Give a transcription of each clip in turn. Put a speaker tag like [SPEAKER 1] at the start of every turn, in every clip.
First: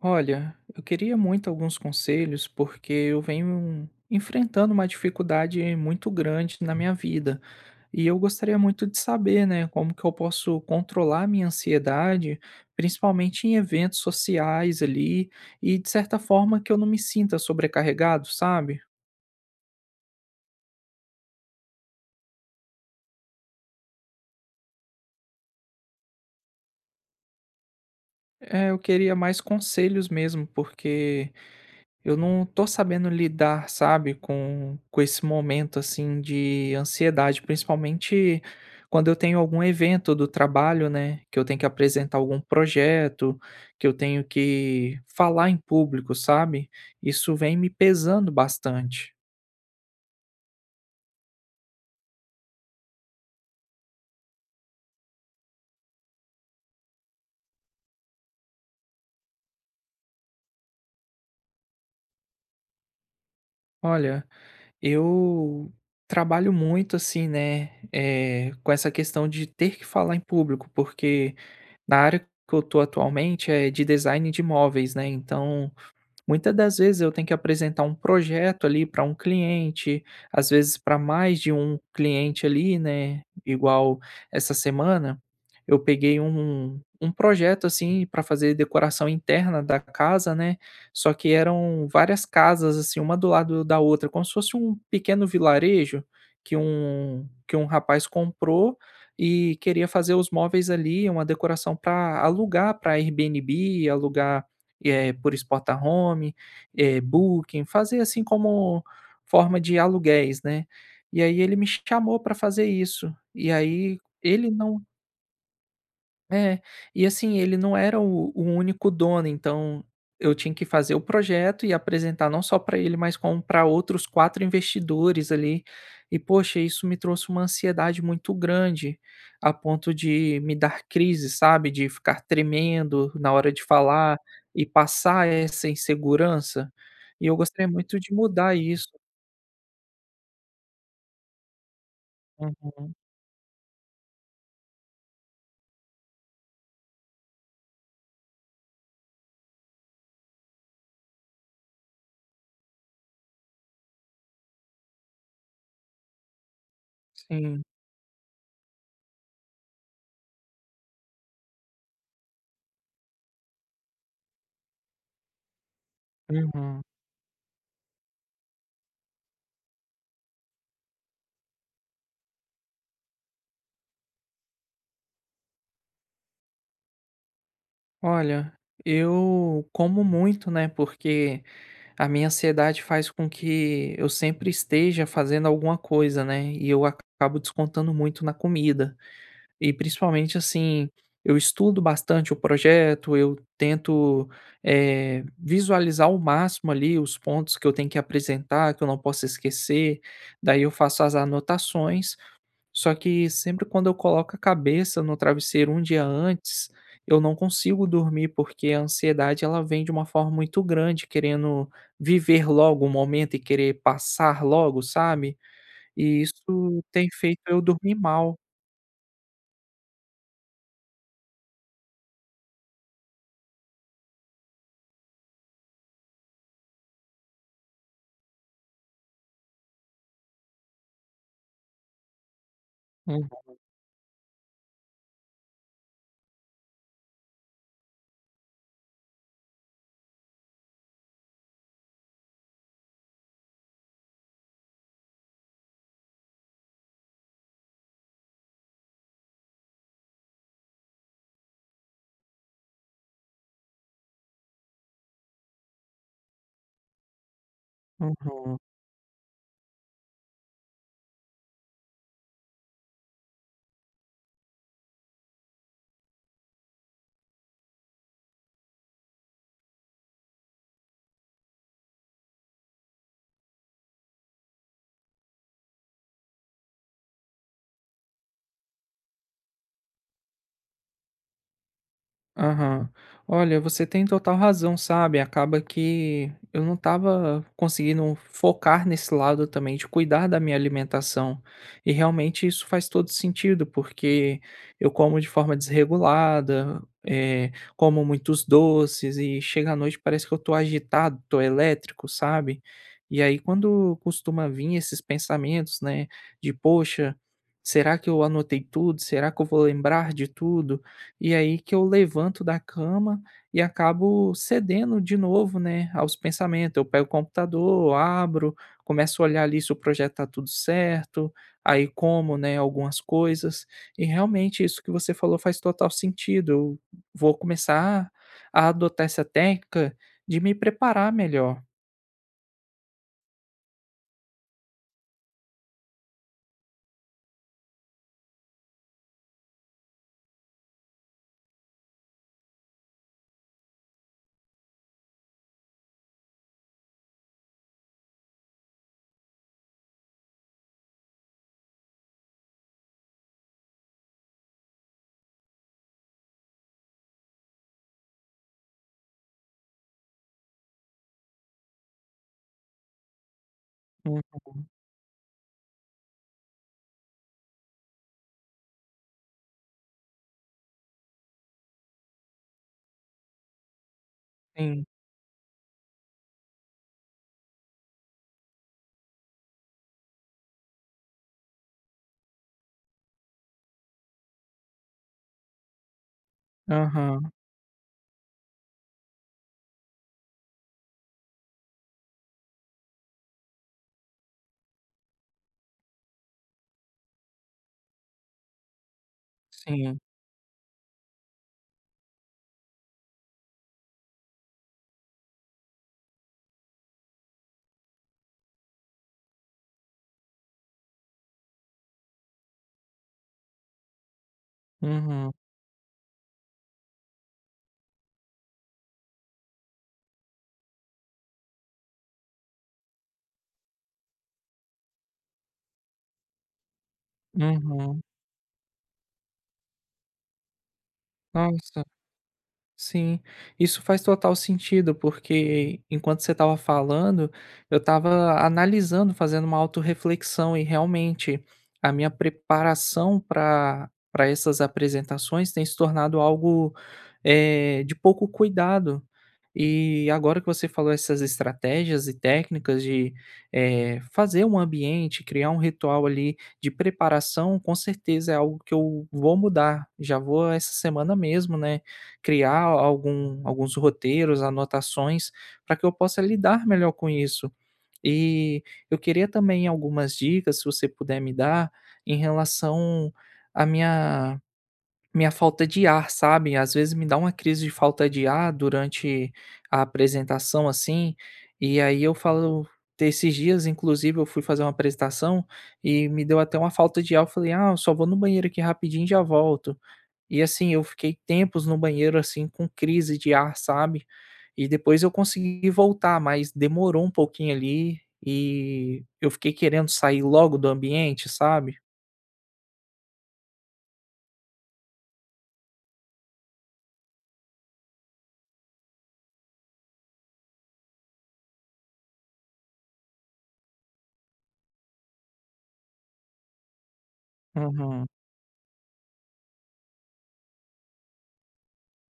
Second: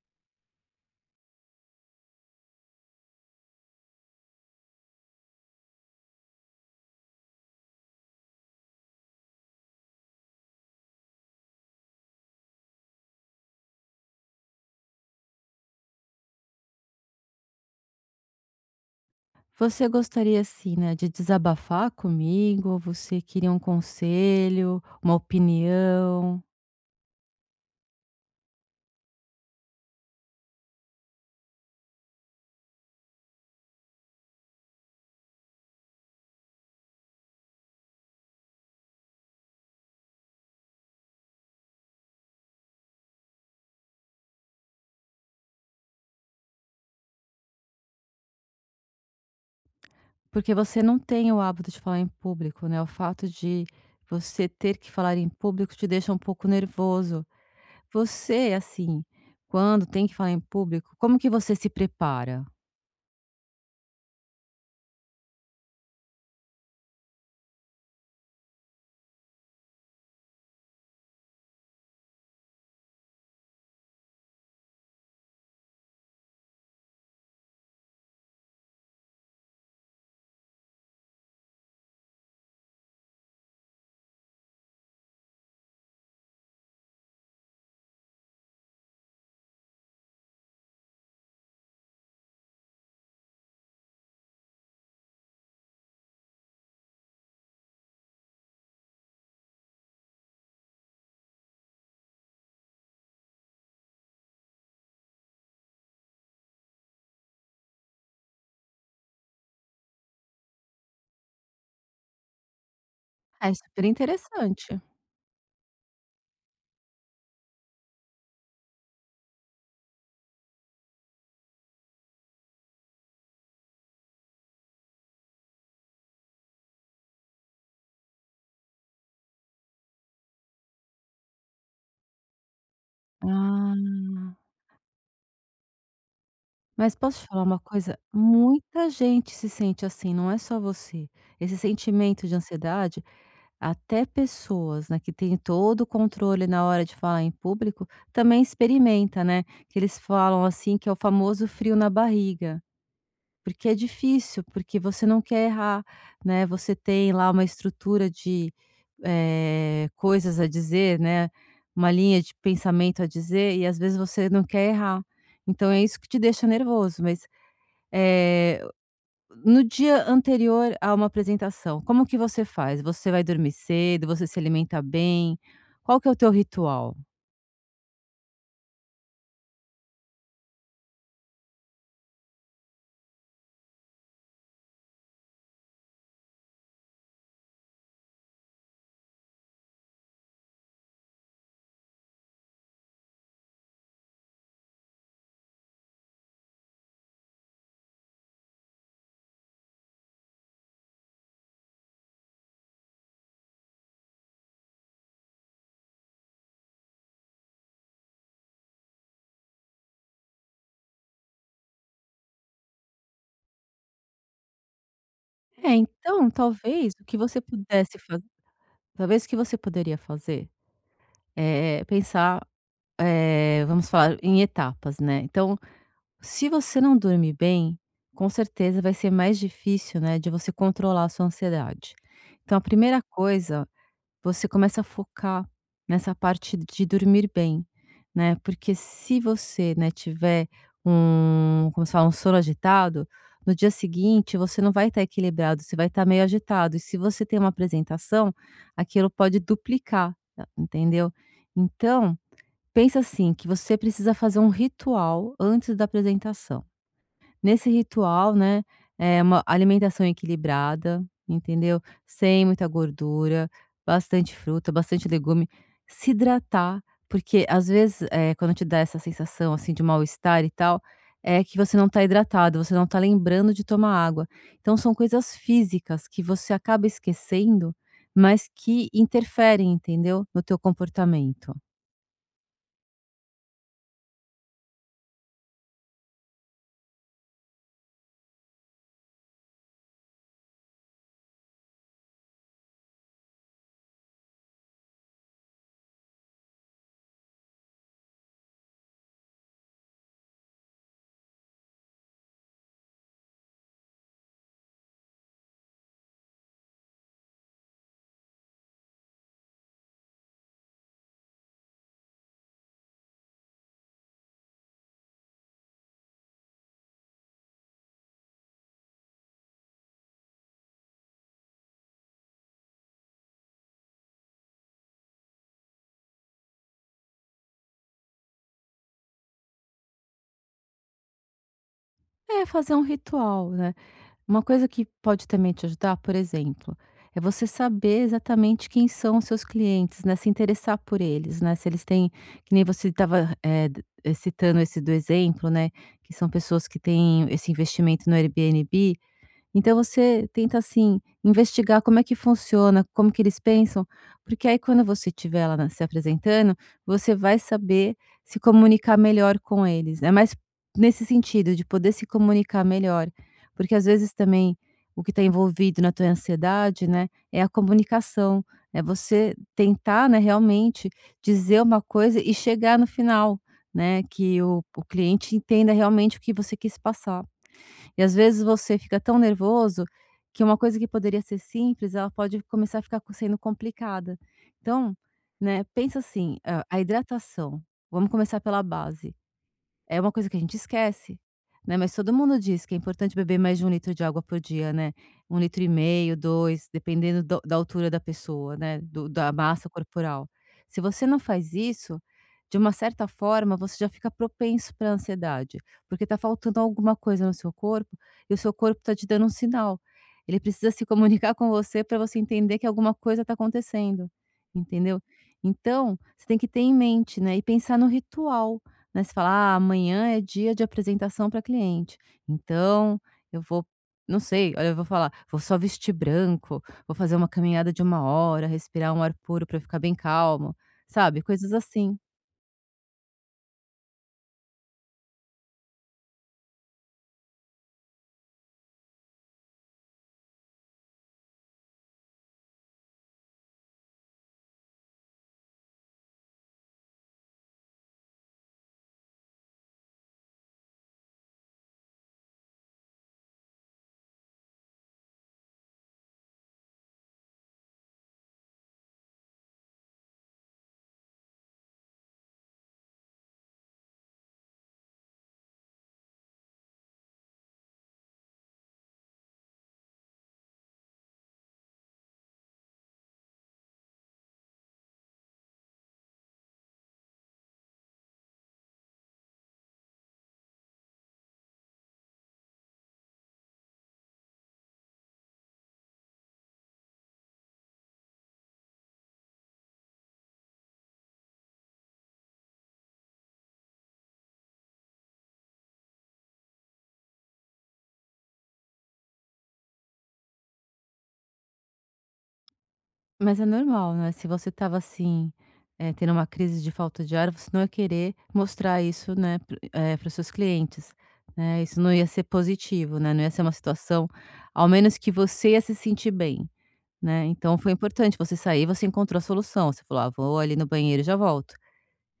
[SPEAKER 1] Olha, eu queria muito alguns conselhos porque eu venho enfrentando uma dificuldade muito grande na minha vida. E eu gostaria muito de saber, né, como que eu posso controlar a minha ansiedade, principalmente em eventos sociais ali, e de certa forma que eu não me sinta sobrecarregado, sabe?
[SPEAKER 2] Você gostaria, assim, né, de desabafar comigo? Ou você queria um conselho, uma opinião?
[SPEAKER 1] É, eu queria mais conselhos mesmo, porque eu não tô sabendo lidar, sabe, com esse momento, assim, de ansiedade, principalmente quando eu tenho algum evento do trabalho, né, que eu tenho que apresentar algum projeto, que eu tenho que falar em público, sabe? Isso vem me pesando bastante.
[SPEAKER 2] Porque você não tem o hábito de falar em público, né? O fato de você ter que falar em público te deixa um pouco nervoso. Você, assim, quando tem que falar em público, como que você se prepara?
[SPEAKER 1] Olha, eu trabalho muito assim, né, com essa questão de ter que falar em público, porque na área que eu tô atualmente é de design de móveis, né, então muitas das vezes eu tenho que apresentar um projeto ali para um cliente, às vezes para mais de um cliente ali, né? Igual essa semana, eu peguei um projeto assim para fazer decoração interna da casa, né? Só que eram várias casas assim, uma do lado da outra, como se fosse um pequeno vilarejo que um rapaz comprou e queria fazer os móveis ali, uma decoração para alugar para Airbnb, alugar por exportar home, booking, fazer assim como forma de aluguéis, né. E aí ele me chamou para fazer isso,
[SPEAKER 2] Ah,
[SPEAKER 1] e
[SPEAKER 2] é super
[SPEAKER 1] aí ele
[SPEAKER 2] interessante.
[SPEAKER 1] não é, e assim, ele não era o único dono, então eu tinha que fazer o projeto e apresentar não só para ele, mas como para outros 4 investidores ali. E poxa, isso me trouxe uma ansiedade muito grande, a ponto de me dar crise, sabe, de ficar tremendo na hora de falar
[SPEAKER 2] Ah.
[SPEAKER 1] e passar essa insegurança.
[SPEAKER 2] Mas posso te
[SPEAKER 1] E eu
[SPEAKER 2] falar uma
[SPEAKER 1] gostaria
[SPEAKER 2] coisa?
[SPEAKER 1] muito de mudar isso.
[SPEAKER 2] Muita gente se sente assim, não é só você. Esse sentimento de
[SPEAKER 1] Uhum,
[SPEAKER 2] ansiedade, até pessoas, né, que têm todo o controle na hora de falar em público, também experimenta, né? Que eles falam assim que é o famoso frio na barriga. Porque é difícil, porque você não quer errar, né? Você tem lá uma
[SPEAKER 1] sim,
[SPEAKER 2] estrutura de coisas a dizer, né? Uma linha de pensamento a dizer, e às vezes você não quer errar. Então é isso que te deixa
[SPEAKER 1] uhum.
[SPEAKER 2] nervoso, mas eh, no dia anterior a uma apresentação, como que você faz? Você vai dormir cedo? Você se alimenta bem? Qual que é o teu ritual?
[SPEAKER 1] Olha, eu como muito, né, porque a minha ansiedade faz com que eu sempre esteja fazendo alguma coisa, né, e eu acabo descontando muito na comida. E principalmente, assim, eu estudo bastante o projeto, eu tento, visualizar ao máximo ali os pontos que eu tenho que apresentar, que eu não posso esquecer, daí eu faço as anotações, só que sempre quando eu coloco a cabeça no travesseiro um dia antes, eu não consigo dormir, porque a ansiedade ela vem de uma forma muito grande, querendo viver logo o momento e querer passar logo, sabe?
[SPEAKER 2] É,
[SPEAKER 1] E
[SPEAKER 2] então
[SPEAKER 1] isso
[SPEAKER 2] talvez o
[SPEAKER 1] tem
[SPEAKER 2] que você
[SPEAKER 1] feito eu dormir
[SPEAKER 2] pudesse fazer,
[SPEAKER 1] mal.
[SPEAKER 2] talvez o que você poderia fazer, pensar, vamos falar em etapas, né. Então, se você não dorme bem, com certeza vai ser mais difícil, né, de você controlar a sua ansiedade. Então a primeira
[SPEAKER 1] Uhum,
[SPEAKER 2] coisa, você começa a focar nessa parte de dormir bem, né, porque se você, né, tiver um, como se fala, um sono agitado, no dia seguinte você não vai estar equilibrado, você vai estar meio agitado e se você tem uma apresentação, aquilo pode duplicar, tá? Entendeu? Então, pensa assim, que você precisa fazer um ritual antes da apresentação. Nesse ritual,
[SPEAKER 1] uhum.
[SPEAKER 2] né, é uma alimentação equilibrada, entendeu? Sem muita gordura, bastante fruta, bastante legume. Se hidratar, porque às vezes, quando te dá essa sensação, assim, de mal-estar e tal, é que você não está hidratado, você não está lembrando de tomar água. Então são coisas físicas que você acaba esquecendo, mas que interferem, entendeu? No teu comportamento.
[SPEAKER 1] Aham. Olha, você tem total razão, sabe? Acaba que eu não estava conseguindo focar nesse lado também de cuidar da minha alimentação. E realmente isso faz todo sentido, porque eu como de forma desregulada, como muitos doces e chega à noite parece que eu tô agitado, tô elétrico, sabe? E aí quando costuma vir esses pensamentos, né, de poxa, será que eu anotei tudo? Será que eu vou lembrar de tudo? E aí que eu levanto da cama e acabo cedendo de novo, né, aos pensamentos. Eu pego o computador, abro, começo a olhar ali se o projeto tá tudo certo, aí como, né, algumas coisas. E realmente isso que você falou faz total sentido. Eu vou começar a adotar essa técnica de me preparar melhor.
[SPEAKER 2] É fazer um ritual, né? Uma coisa que pode também te ajudar, por exemplo, é você saber exatamente quem são os seus clientes, né? Se interessar por eles, né? Se eles têm, que nem você estava citando esse do exemplo, né? Que são pessoas que têm esse investimento no Airbnb, então você tenta, assim, investigar como é que funciona, como que eles pensam, porque aí quando você estiver lá na se apresentando, você vai saber se comunicar melhor com eles. É mais nesse sentido, de poder se comunicar melhor, porque às vezes também
[SPEAKER 1] Uhum,
[SPEAKER 2] o que está envolvido na tua ansiedade, né, é a comunicação, é você tentar, né, realmente dizer uma coisa e chegar no final, né, que o
[SPEAKER 1] sim.
[SPEAKER 2] cliente entenda realmente o que você quis passar. E às vezes você fica tão nervoso que uma coisa que poderia ser simples, ela pode começar a ficar sendo complicada. Então, né, pensa assim, a
[SPEAKER 1] Aham,
[SPEAKER 2] hidratação. Vamos começar pela base. É uma coisa que a gente esquece, né, mas todo mundo diz que é importante beber mais de um litro de água por dia, né. Um litro, e meio, 2, dependendo do da altura da pessoa, né, do da massa
[SPEAKER 1] sim.
[SPEAKER 2] corporal. Se você não faz isso, de uma certa forma, você já fica propenso para ansiedade, porque tá faltando alguma coisa no seu corpo e o seu corpo tá te dando um sinal. Ele precisa se comunicar com você para você entender que alguma coisa tá acontecendo, entendeu?
[SPEAKER 1] Uhum,
[SPEAKER 2] Então, você tem que ter em mente, né, e pensar no ritual. Né, você fala: "Ah, amanhã é dia de apresentação para cliente, então eu vou", não sei, olha, eu vou falar: "Vou só vestir branco, vou fazer uma caminhada de uma
[SPEAKER 1] uhum.
[SPEAKER 2] hora, respirar um ar puro para ficar bem calmo", sabe, coisas
[SPEAKER 1] Nossa.
[SPEAKER 2] assim.
[SPEAKER 1] Sim, isso faz total sentido, porque enquanto você estava falando, eu estava analisando, fazendo uma autorreflexão, e realmente a minha preparação para essas apresentações tem se tornado algo de pouco cuidado. E agora que você falou essas estratégias e técnicas de fazer um ambiente, criar um ritual ali de preparação, com certeza é algo que eu vou mudar. Já vou essa semana mesmo, né? Criar algum alguns roteiros, anotações, para que eu possa lidar melhor com isso. E eu queria também algumas dicas, se você puder me dar, em relação à minha falta de ar, sabe. Às vezes me dá uma crise de falta de ar durante a apresentação, assim, e aí eu falo, esses dias, inclusive, eu fui fazer uma apresentação e me deu até uma falta de ar, eu falei: "Ah, eu só vou no banheiro aqui rapidinho e já volto". E assim, eu fiquei tempos no banheiro, assim, com crise de ar, sabe. E depois eu consegui voltar, mas demorou um pouquinho ali, e eu fiquei querendo sair logo do ambiente, sabe.
[SPEAKER 2] Mas é normal, né, se você tava assim, tendo uma crise de falta de ar, você não ia querer mostrar isso, né, para para os seus clientes, né, isso não ia ser positivo, né, não ia ser uma situação ao menos que você ia se sentir bem. Né, então foi
[SPEAKER 1] Uhum,
[SPEAKER 2] importante você sair, você encontrou a solução, você falou: "Ah, vou ali no banheiro e já volto".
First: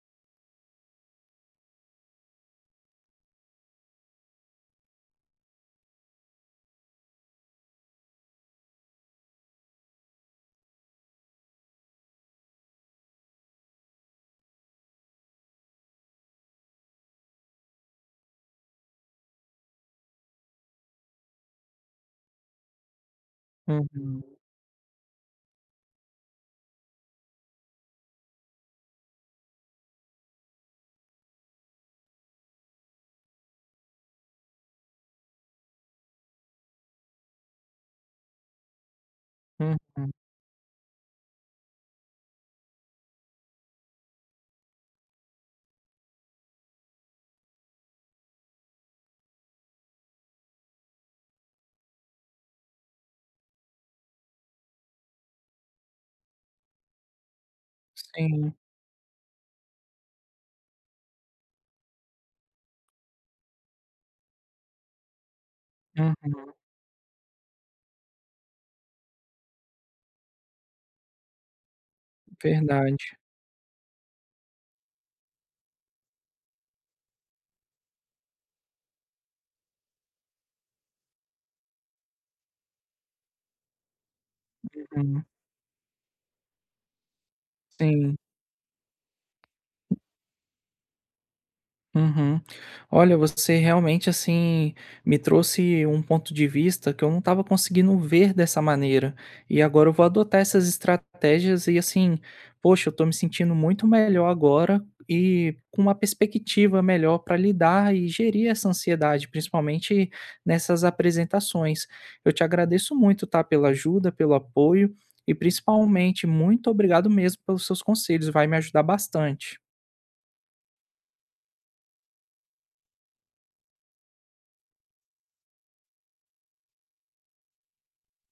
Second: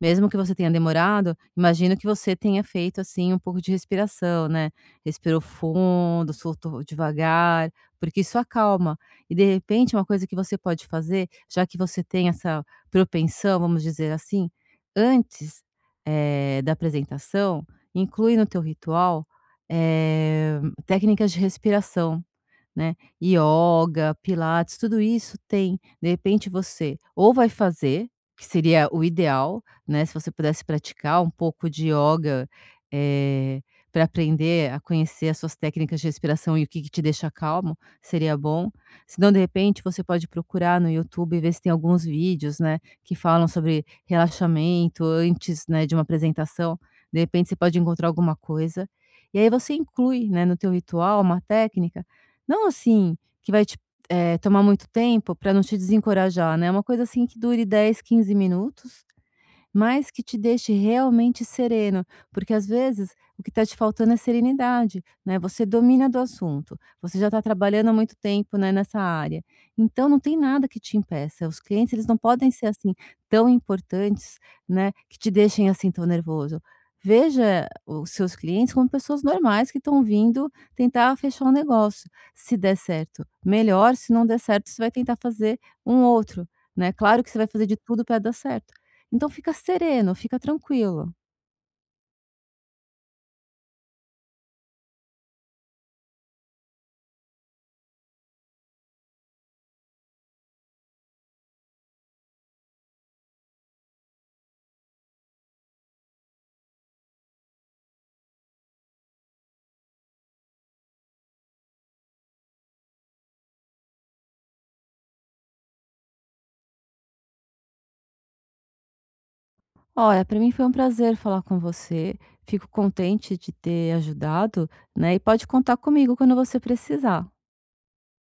[SPEAKER 2] Mesmo que você tenha demorado, imagino que você tenha feito, assim, um pouco de respiração, né, respirou fundo, soltou devagar, porque isso acalma. E de repente uma coisa que você pode fazer, já que você tem essa propensão, vamos dizer assim, antes, da apresentação, inclui no teu ritual, eh, técnicas de respiração, né, ioga,
[SPEAKER 1] uhum,
[SPEAKER 2] pilates, tudo isso tem. De repente você ou vai fazer, que seria o ideal, né, se você pudesse praticar um pouco de Yoga para aprender a conhecer as suas técnicas de respiração e o que que te deixa calmo, seria bom. Se não, de repente, você
[SPEAKER 1] uhum,
[SPEAKER 2] pode procurar no YouTube e ver se tem alguns vídeos, né, que falam sobre relaxamento antes, né, de uma apresentação. De repente você pode encontrar alguma coisa. E aí você inclui, né, no teu ritual uma técnica, não assim, que vai te tomar muito tempo para não te desencorajar, né, uma coisa assim que dure dez quinze
[SPEAKER 1] sim,
[SPEAKER 2] minutos, mas que te deixe realmente sereno, porque às vezes o que está te faltando é serenidade, né? Você domina do
[SPEAKER 1] uhum,
[SPEAKER 2] assunto, você já está trabalhando há muito tempo, né, nessa área. Então não tem nada que te impeça. Os clientes, eles não podem ser assim
[SPEAKER 1] verdade,
[SPEAKER 2] tão importantes, né, que te deixem assim tão nervoso. Veja os seus clientes como pessoas normais que estão vindo tentar fechar um negócio. Se der certo, melhor. Se não der certo, você vai tentar
[SPEAKER 1] uhum,
[SPEAKER 2] fazer um outro, né? Claro que você vai fazer de tudo
[SPEAKER 1] sim.
[SPEAKER 2] para dar certo. Então fica sereno, fica tranquilo.
[SPEAKER 1] Uhum. Olha, você realmente assim me trouxe um ponto de vista que eu não estava conseguindo ver dessa maneira. E agora eu vou adotar essas estratégias e assim, poxa, eu tô me sentindo muito melhor agora e com uma perspectiva melhor para lidar e gerir essa ansiedade, principalmente nessas apresentações. Eu te agradeço muito, tá, pela ajuda, pelo apoio e principalmente muito obrigado mesmo pelos seus conselhos, vai me ajudar bastante.
[SPEAKER 2] "Olha, para mim foi um prazer falar com você, fico contente de ter ajudado, né, e pode contar comigo quando você precisar".